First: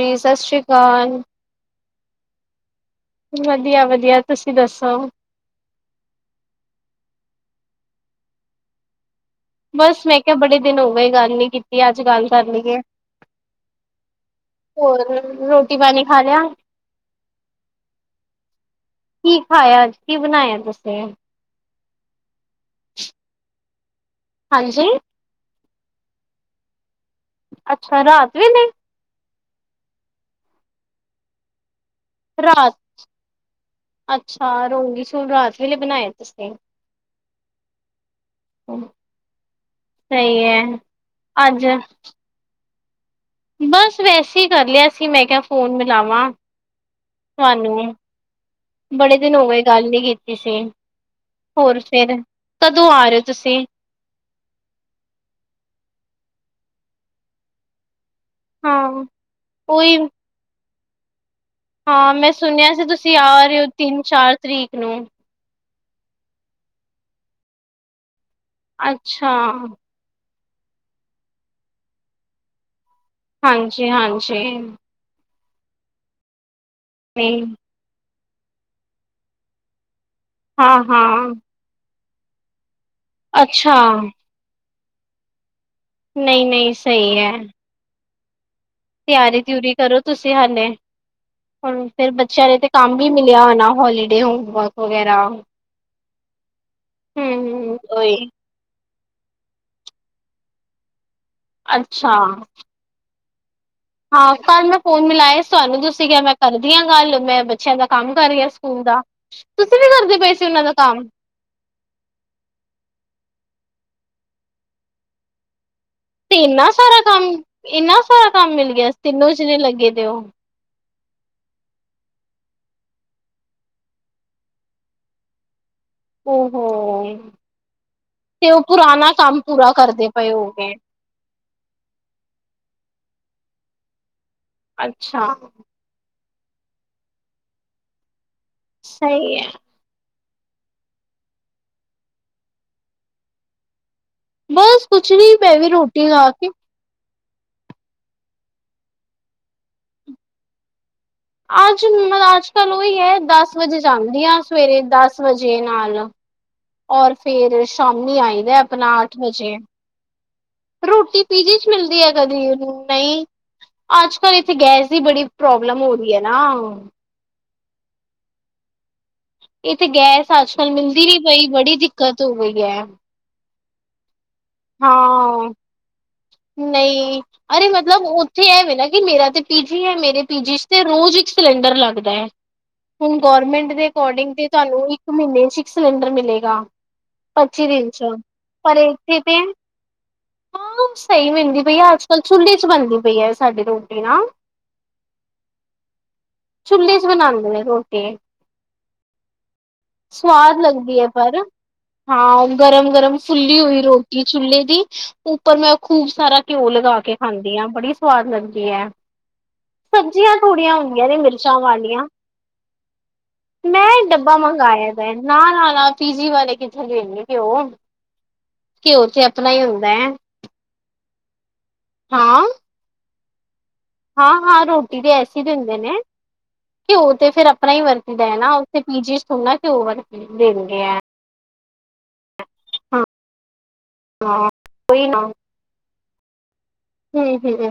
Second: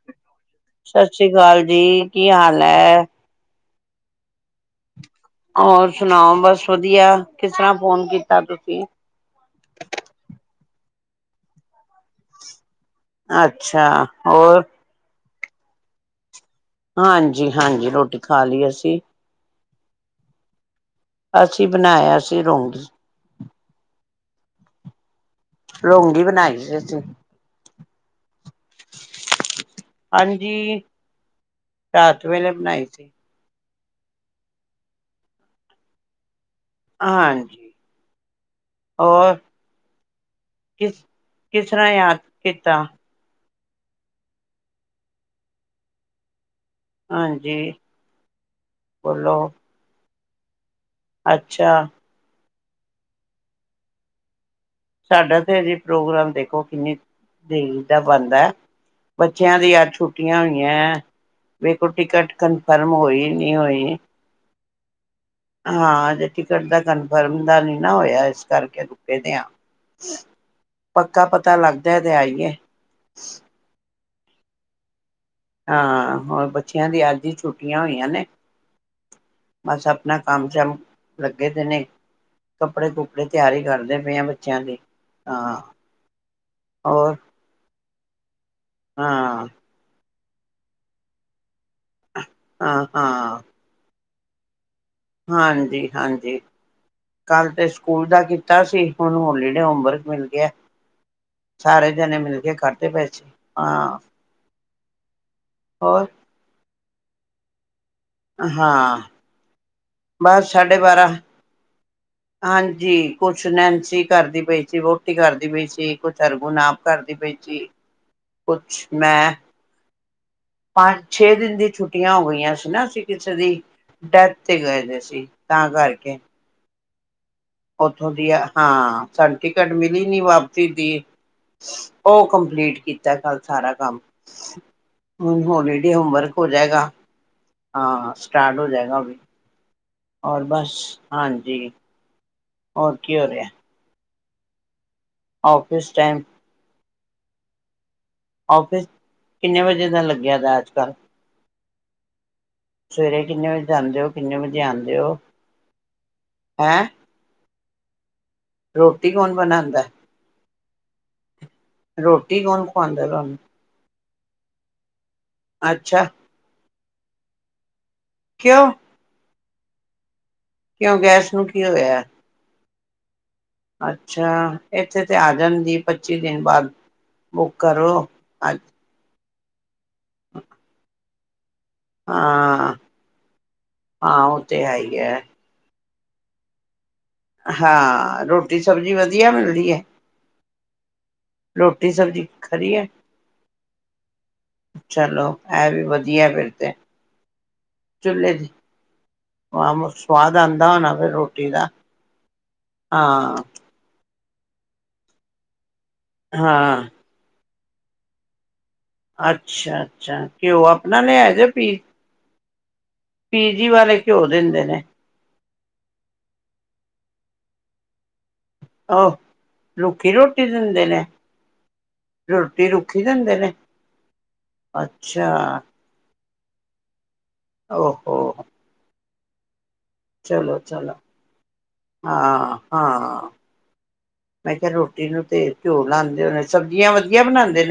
ਜੀ ਸਤਿ ਸ੍ਰੀ ਸਤਿ ਅਕਾਲ ਸ੍ਰੀ ਅਕਾਲ ਜੀ ਕੀ ਹਾਲ ਹੈ? ਵਧੀਆ- ਵਧੀਆ ਤੁਸੀਂ ਦੱਸੋ ਹੋਰ ਸੁਣਾਓ, ਬਸ ਵਧੀਆ ਕਿਸ ਤਰ੍ਹਾਂ ਫੋਨ ਕੀਤਾ ਤੁਸੀਂ ਬਸ ਮੈਂ ਕਿਹਾ ਬੜੇ ਦਿਨ ਹੋ ਗਏ ਗੱਲ ਨੀ ਕੀਤੀ, ਅੱਜ ਗੱਲ ਕਰ ਲਈਏ। ਅੱਛਾ ਹੋਰ ਰੋਟੀ ਪਾਣੀ ਖਾ ਲਿਆ? ਹਾਂਜੀ -ਹਾਂਜੀ ਰੋਟੀ ਖਾ ਲਈ ਅਸੀਂ। ਹੋਰ ਅੱਜ ਕੀ ਬਣਾਇਆ ਤੁਸੀਂ? ਅਸੀਂ ਬਣਾਇਆ ਸੀ ਰੋਂਗੀ। ਹਾਂਜੀ? ਰੋਂਗੀ ਬਣਾਈ ਸੀ, ਅਸੀਂ। ਅੱਛਾ ਰਾਤ ਵੀ ਹਾਂਜੀ ਰਾਤ ਵੇਲੇ ਰਾਤ ਬਣਾਈ ਸੀ। ਅੱਛਾ ਰੋਂਗੀ ਰਾਤ ਵੇਲੇ ਬਣਾਏ ਤੁਸੀਂ? ਹਾਂਜੀ, ਹੋਰ ਸਹੀ ਹੈ ਕਿਸ ਅੱਜ ਕਿਸ ਤਰ੍ਹਾਂ ਯਾਦ ਕਿਸ ਕੀਤਾ ਬਸ ਵੈਸੇ ਹੀ ਕਰ ਲਿਆ ਸੀ, ਮੈਂ ਕਿਹਾ ਫੋਨ ਮਿਲਾਵਾਂ ਹਾਂਜੀ ਤੁਹਾਨੂੰ, ਬੜੇ ਦਿਨ ਬੋਲੋ ਹੋਵੇ ਗੱਲ ਨੀ ਸੀ ਹੋਰ ਅੱਛਾ ਫੇਰ ਕਦੋਂ ਆ ਰਹੇ ਤੁਸੀਂ? ਸਾਡਾ ਤੇ ਅਜੇ ਪ੍ਰੋਗਰਾਮ ਦੇਖੋ ਕਿੰਨੀ ਦੇਰੀ ਦਾ ਬਣਦਾ ਹਾਂ ਬੱਚਿਆਂ ਦੀ ਅੱਜ ਉਹੀ ਛੁੱਟੀਆਂ ਹੋਈਆਂ। [unintelligible] ਹਾਂ ਮੈਂ ਟਿਕਟ ਸੁਣਿਆ ਸੀ ਕਨਫਰਮ ਤੁਸੀਂ ਹੋਈ ਆ ਨਹੀਂ ਰਹੇ ਹੋ ਹੋਈ ਤਿੰਨ ਚਾਰ ਤਰੀਕ। ਹੂੰ ਹਾਂ ਜੇ ਟਿਕਟ ਦਾ ਕਨਫਰਮ ਦਾ ਨੀ ਨਾ ਹੋਇਆ ਇਸ ਕਰਕੇ ਰੁਕੇ ਅੱਛਾ ਦੇ ਹਾਂ ਪੱਕਾ ਪਤਾ ਲੱਗਦਾ ਤੇ ਆਈਏ [unintelligible] ਠੀ ਹਾਂ ਹੋਰ ਬੱ ਬੱਚਿਆਂ ਦੀ ਅੱਜ ਹੀ ਨਹੀਂ ਛੁੱਟੀਆਂ ਹੋਈਆਂ ਨੇ ਮਸਾਂ ਆਪਣਾ ਕੰਮ ਹਾਂ ਸ਼ਮ ਹਾਂ ਲੱਗੇ ਦੇ ਨੇ ਕੱਪੜੇ ਕੁਪੜੇ ਤਿਆਰੀ ਅੱਛਾ ਕਰਦੇ ਪਏ ਆ ਬੱਚਿਆਂ ਦੀ ਹਾਂ ਨਹੀਂ ਨਹੀਂ ਹੋਰ ਸਹੀ ਐ ਤਿਆਰੀ ਹਾਂ ਤਿਊਰੀ ਕਰੋ ਤੁਸੀਂ ਹਾਲੇ ਹੂੰ ਫੇਰ ਬੱਚਿਆਂ ਨੇ ਤੇ ਹਾਂ ਕੰਮ ਵੀ ਹਾਂ ਮਿਲਿਆ ਹੋਣਾ ਹੋਲੀ [unintelligible] ਹਾਂਜੀ ਹਾਂਜੀ ਕੱਲ ਤੇ ਹਮ ਸਕੂਲ ਉਹੀ ਦਾ ਕੀਤਾ ਸੀ ਹੁਣ ਹੌਲੀਡੇ ਹੋਮਵਰਕ ਮਿਲ ਗਿਆ ਸਾਰੇ ਜਾਣੇ ਅੱਛਾ ਮਿਲ ਕੇ ਕਰਦੇ ਪੈਸੇ ਹਾਂ ਕੱਲ ਮੈਂ ਫੋਨ ਮਿਲਾਏ ਤੁਹਾਨੂੰ ਹੋਰ ਤੁਸੀਂ ਕਿਹਾ ਮੈਂ ਕਰਦੀ ਹਾਂ ਗੱਲ ਮੈਂ ਬੱਚਿਆਂ ਦਾ ਕੰਮ ਕਰ ਰਹੀ ਆ ਸਕੂਲ ਦਾ ਹਾਂ ਤੁਸੀਂ ਨੀ ਕਰਦੇ ਪਏ ਸੀ ਬਸ ਉਹਨਾਂ ਦਾ ਸਾਢੇ ਕੰਮ? ਬਾਰਾਂ ਛਨੈਂਸੀ ਕਰਦੀ ਪਈ ਸੀ ਵਹੁਟੀ ਕਰਦੀ ਪਈ ਸੀ ਕੁਛ ਤੇ ਹਰਗੁਣ ਇੰਨਾ ਆਪ ਸਾਰਾ ਕਰਦੀ ਕੰਮ ਪਈ ਸੀ ਇੰਨਾ ਸਾਰਾ ਕੰਮ ਮਿਲ ਕੁਛ ਗਿਆ ਤਿੰਨੋ ਮੈਂ ਜਣੇ ਲੱਗੇ ਤੇ ਉਹ ਪੰਜ ਛੇ ਦਿਨ ਦੀ ਛੁੱਟੀਆਂ ਹੋ ਗਈਆਂ ਸੀ ਨਾ ਅਸੀਂ ਕਿਸੇ ਦੀ ਡੈਥ ਤੇ ਗਏ ਸੀ ਤਾਂ ਕਰਕੇ ਓ ਹੋ ਹਮ [unintelligible] ਉੱਥੋਂ ਦੀ ਹੈ ਹਾਂ ਸਾਨੂੰ ਪੂਰਾ ਟਿਕਟ ਮਿਲੀ ਕਰਦੇ ਨੀ ਪਏ ਵਾਪਸੀ ਹੋਗੇ ਦੀ ਉਹ ਕੰਪਲੀਟ ਕੀਤੀ ਜ ਕੱਲ ਸਾਰਾ ਕੰਮ ਅੱਛਾ ਹੁਣ ਹੋਲੀਡੇ ਹੋਮਵਰਕ ਹੋ ਜਾਏਗਾ ਹਾਂ ਸਟਾਰਟ ਹੋ ਜਾਏਗਾ ਅ ਸਹੀ ਹੈ ਔਰ ਬਸ ਹਾਂਜੀ ਹੋਰ ਕੀ ਹੋ ਰਿਹਾ। ਬਸ ਕੁਛ ਨੀ ਪੈ ਵੀ ਆਫਿਸ ਰੋਟੀ ਟਾਈਮ ਖਾ ਕੇ, ੳਫਿਸ ਕਿੰਨੇ ਵਜੇ ਦਾ ਲੱਗਿਆ ਦਾ ਕਾ ਅੱਜ ਉਹੀ ਹੈ ਕਿੰਨੇ ਦਸ ਵਜੇ ਜਾਂਦੇ ਹੋ ਜਾਂਦੀ ਕਿੰਨੇ ਹਾਂ। ਵਜੇ ਸਵੇਰੇ ਆਉਂਦੇ ਹੋ ਦਸ ਵਜੇ ਨਾਲ ਹੈਂ ਔਰ ਫੇਰ ਸਾਮਮਣੇ ਆਏ ਆਪਣਾ ਰੋਟੀ ਅੱਠ ਕੌਣ ਵਜੇ ਬਣਾਉਂਦਾ ਰੋਟੀ ਪੀਜੀ ਚ ਮਿਲਦੀ ਹੈ। ਰੋਟੀ ਕਦੀ ਕੌਣ ਖਵਾਉਂਦਾ ਨਹੀਂ- ਤੁਹਾਨੂੰ ਅੱਜ ਕੱਲ੍ਹ ਇੱਥੇ ਗੈਸ ਦੀ ਬੜੀ ਪ੍ਰੋਬਲਮ ਹੋ ਅੱਛਾ ਰਹੀ ਹੈ ਨਾ। ਕਿਓ ਇੱਥੇ ਗੈਸ ਅੱਜਕੱਲ ਮਿਲਦੀ ਨੀ ਨੂੰ ਪਈ ਬੜੀ ਦਿੱਕਤ ਹੋ ਗਈ ਹੈ। ਹ ਅੱਛ ਅੱਛਾ ਇੱਥੇ ਤਾਂ ਆ ਜਾਣ ਜ ਪੱਚੀ ਦਿਨ ਬਾਅਦ ਨਹੀਂ ਬੁੱਕ ਅਰੇ ਮਤਲਬ ਕਰੋ ਉੱਥੇ ਅੱਜ ਐਵੇਂ ਨਾ ਕਿ ਮੇਰਾ ਤੇ ਪੀਜੀ ਹੈ ਮੇਰੇ ਪੀ ਜੀ ਇਸ ਤੇ ਰੋਜ਼ ਸਿਲੰਡਰ ਲੱਗਦਾ ਹੈ। ਹਾਂ ਹੁਣ ਗਰਮੈਂਟ ਦੇ ਹਾਂ ਅਕੋਰਡਿੰਗ ਉਹ ਤੇ ਹੈ ਤੁਹਾਨੂੰ ਹੀ ਇੱਕ ਹੈ ਮਹੀਨੇ ਸਿਲੰਡਰ ਮਿਲੇਗਾ। ਹਾਂ ਰੋਟੀ ਸਬਜ਼ੀ ਵਧੀ ਕੀ ਕਿਹਾ, ਹਾਂ ਸਹੀ ਮਿਲਦੀ ਪਈ ਆ, ਰੋਟੀ ਅੱਜ ਕੱਲ ਸਬਜ਼ੀ ਚੁੱਲੇ ਚ ਖਰੀ ਬਣਦੀ ਪਈ ਹੈ ਸਾਡੀ ਰੋਟੀ ਨਾ ਚਲੋ ਇਹ ਵੀ ਵਧੀਆ ਫਿਰ ਤੇ ਚੁੇਲੇ ਚ ਬਣ [unintelligible] ਰੋਟੀ ਚੁੱਲ੍ਹੇ ਦੀ ਸਵਾਦ ਆਉਂਦਾ ਹੋਣਾ ਲੱਗਦੀ ਹੈ। ਫਿਰ ਪਰ ਰੋਟੀ ਦਾ ਹਾਂ ਗਰਮ ਗਰਮ ਹਾਂ ਫੁੱਲੀ ਹੋਈ ਰੋਟੀ ਚੁੇਲੇ ਦੀ ਉੱਪਰ ਮੈਂ ਖੂਬ ਸਾਰਾ ਘਿਓ ਹਾਂ ਲਗਾ ਕੇ ਖਾਂਦੀ ਹਾਂ। ਬੜੀ ਸੁਵਾਦ ਲੱਗਗੀ ਅੱਛਾ ਅੱਛਾ ਸਬਜ਼ੀਆਂ ਘਿਓ ਥੋੜੀਆਂ ਆਪਣਾ ਹੁੰਦੀਆਂ ਨੇ ਲਿਆਏ ਜੇ ਮਿਰਚਾਂ ਪੀ ਵਾਲੀਆਂ ਪੀਜੀ ਮੈਂ ਵਾਲੇ ਘਿਓ ਡੱਬਾ ਦਿੰਦੇ ਨੇ ਮੰਗਵਾਇਆ ਵੇ ਨਾ ਨਾ ਨਾ ਪੀਜੀ ਵਾਲੇ ਕਿੱਥੇ ਦੇਣ ਗੇ ਘਿਓ ਘਿਓ ਆਹ ਤੇ ਆਪਣਾ ਹੀ ਹੁੰਦਾ ਹੈ ਰੁੱਖੀ ਰੋਟੀ ਦਿੰਦੇ ਨੇ ਰੋਟੀ ਰੁੱਖੀ ਦੇਂਦੇ ਨੇ ਹਾਂ ਹਾਂ ਰੋਟੀ ਤੇ ਅੱਛਾ ਐਸੀ ਦ ਦਿੰਦੇ ਨੇ ਕਿਉਂ ਤੇ ਫਿਰ ਆਪਣਾ ਹੀ ਵਰਤਦਾ ਹੈ ਓਹੋ ਨਾ ਉੱਥੇ ਪੀਜੀ ਤੁਨਾ ਚਲੋ ਚਲੋ [unintelligible] ਹਾਂ ਹਾਂ ਹਾਂ ਮੈਂ ਕਿਹਾ ਰੋਟੀ ਨੂੰ ਤੇ ਘਿਓ ਲਾਉਦੇ [unintelligible] ਹਮ ਹ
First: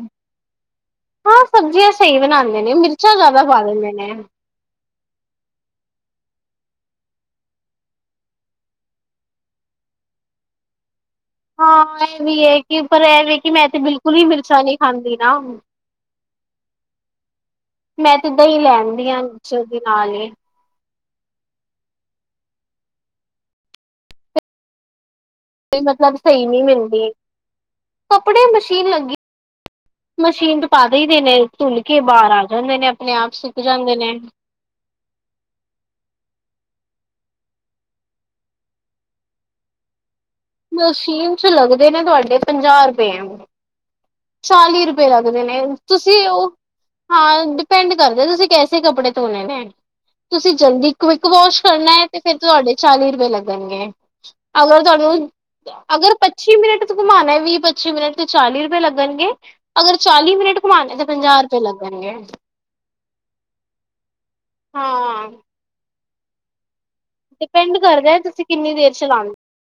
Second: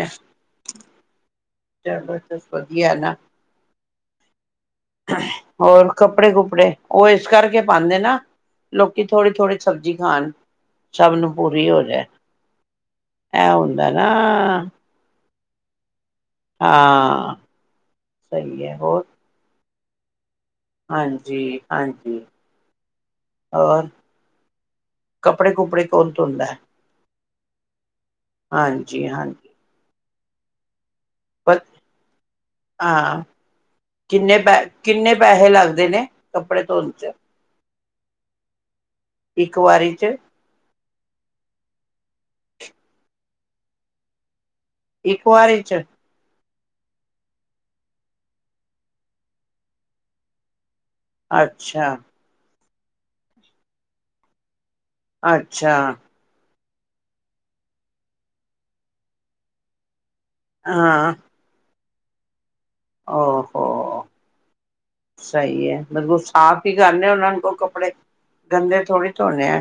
ਹਾਂ ਸਬਜ਼ੀਆਂ ਚਲੋ ਸਹੀ ਬਣਾਉਂਦੇ ਨੇ ਵਧੀਆ ਨਾ ਮਿਰਚਾਂ ਜ਼ਿਆਦਾ ਪਾ ਦਿੰਦੇ ਨੇ ਹੋਰ ਕੱਪੜੇ ਕੁਪੜੇ ਉਹ ਇਸ ਕਰਕੇ ਪਾਉਦੇ ਨਾ ਲੋਕੀ ਥੋੜ੍ਹੀ ਥੋੜ੍ਹੀ ਸਬਜ਼ੀ ਖਾਣ ਸਭ ਨੂੰ ਪੂਰੀ ਹੋ ਜਾਏ ਹਾਂ ਇਹ ਵੀ ਹੈ ਕਿ ਪਰ ਇਹਵੇ ਇਹ ਕਿ ਮੈਂ ਤੇ ਹੁੰਦਾ ਨਾ ਬਿਲਕੁਲ ਹੀ ਮਿਰਚਾ ਨਹੀਂ ਖਾਂਦੀ ਨਾ ਹਾਂ ਮੈਂ ਤੇ ਦਾਂਹੀ ਸਹੀ ਹੈ ਹੋਰ ਲੈਣਦੀ ਹ ਦੇ ਨਾਲ ਨੇ ਹਾਂਜੀ ਹਾਂਜੀ ਹੋਰ ਕੱਪੜੇ ਕੁਪੜੇ ਕੌਣ ਮਤਲਬ ਸਹੀ ਧੋਂਦਾ ਨਹੀਂ ਮਿਲਦੀ ਕੱਪੜੇ ਮਸ਼ੀਨ ਹਾਂਜੀ ਲੱਗੀ ਹਾਂਜੀ ਮਸ਼ੀਨ ਚ ਪਾ ਵਧ ਦੇ ਨੇ ਪਰ ਤੁੱਲ ਕੇ ਬਾਹਰ ਆ ਜਾਂਦੇ ਨੇ ਆਪਣੇ ਹਾਂ ਆਪ ਸੁੱਕ ਜਾਂਦੇ ਨੇ ਕਿੰਨੇ ਕੜੇ ਧ ਉਚ ਇੱਕ ਵਾਰੀ ਚ ਮਸ਼ੀਨ ਚ ਲੱਗਦੇ ਨੇ ਤੁਹਾਡੇ ਪੰਜਾਹ ਰੁਪਏ ਚਾਲੀ ਰੁਪਏ ਇੱਕ ਲੱਗਦੇ ਨੇ ਵਾਰੀ ਚ ਤੁਸੀਂ ਉਹ ਹਾਂ ਡਿਪੈਂਡ ਕਰਦੇ ਤੁਸੀਂ ਕੈਸੇ ਕੱਪੜੇ ਧੋਣੇ ਨੇ ਤੁਸੀਂ ਜਲਦੀ ਕਵਿਕ ਵੋਸ਼ ਅੱਛਾ ਕਰਨਾ ਹੈ ਤੇ ਫਰ ਤੁਹਾਡੇ ਚਾਲੀ ਰੁਪਏ ਲੱਗਣਗੇ ਅਗਰ ਤੁਹਾਨੂੰ ਅੱਛਾ ਅਗਰ ਪੱਚੀ ਮਿੰਟ ਤੇ ਘਮਾਣਾ ਵੀ ਪੱਚੀ ਮਿੰਟ ਚਾਲੀ ਰੁਪਏ ਲੱਗ ਣਗੇ ਅਗਰ ਚਾਲੀ ਮਿੰਟ ਘੁੰਮਾਣੇ ਤੇ ਪੰਜਾਹ ਰੁਪਏ ਲੱਗਗੇ [unintelligible] ਹੋ ਹੋ ਹਾਂ ਮਤਲਬ ਸਾਫ਼ ਹੀ ਕਰੇ ਉਹਨਾਂ ਨੂੰ ਕੋਲ ਡਿਪੈਂਡ ਕੱਪੜੇ ਕਰਦਾ ਤੁਸੀਂ ਕਿੰਨੀ ਗੰਦੇ ਦੇਰ ਥੋੜੀ ਚਲਾਉਂਦੇ ਧੋਣੇ ਆ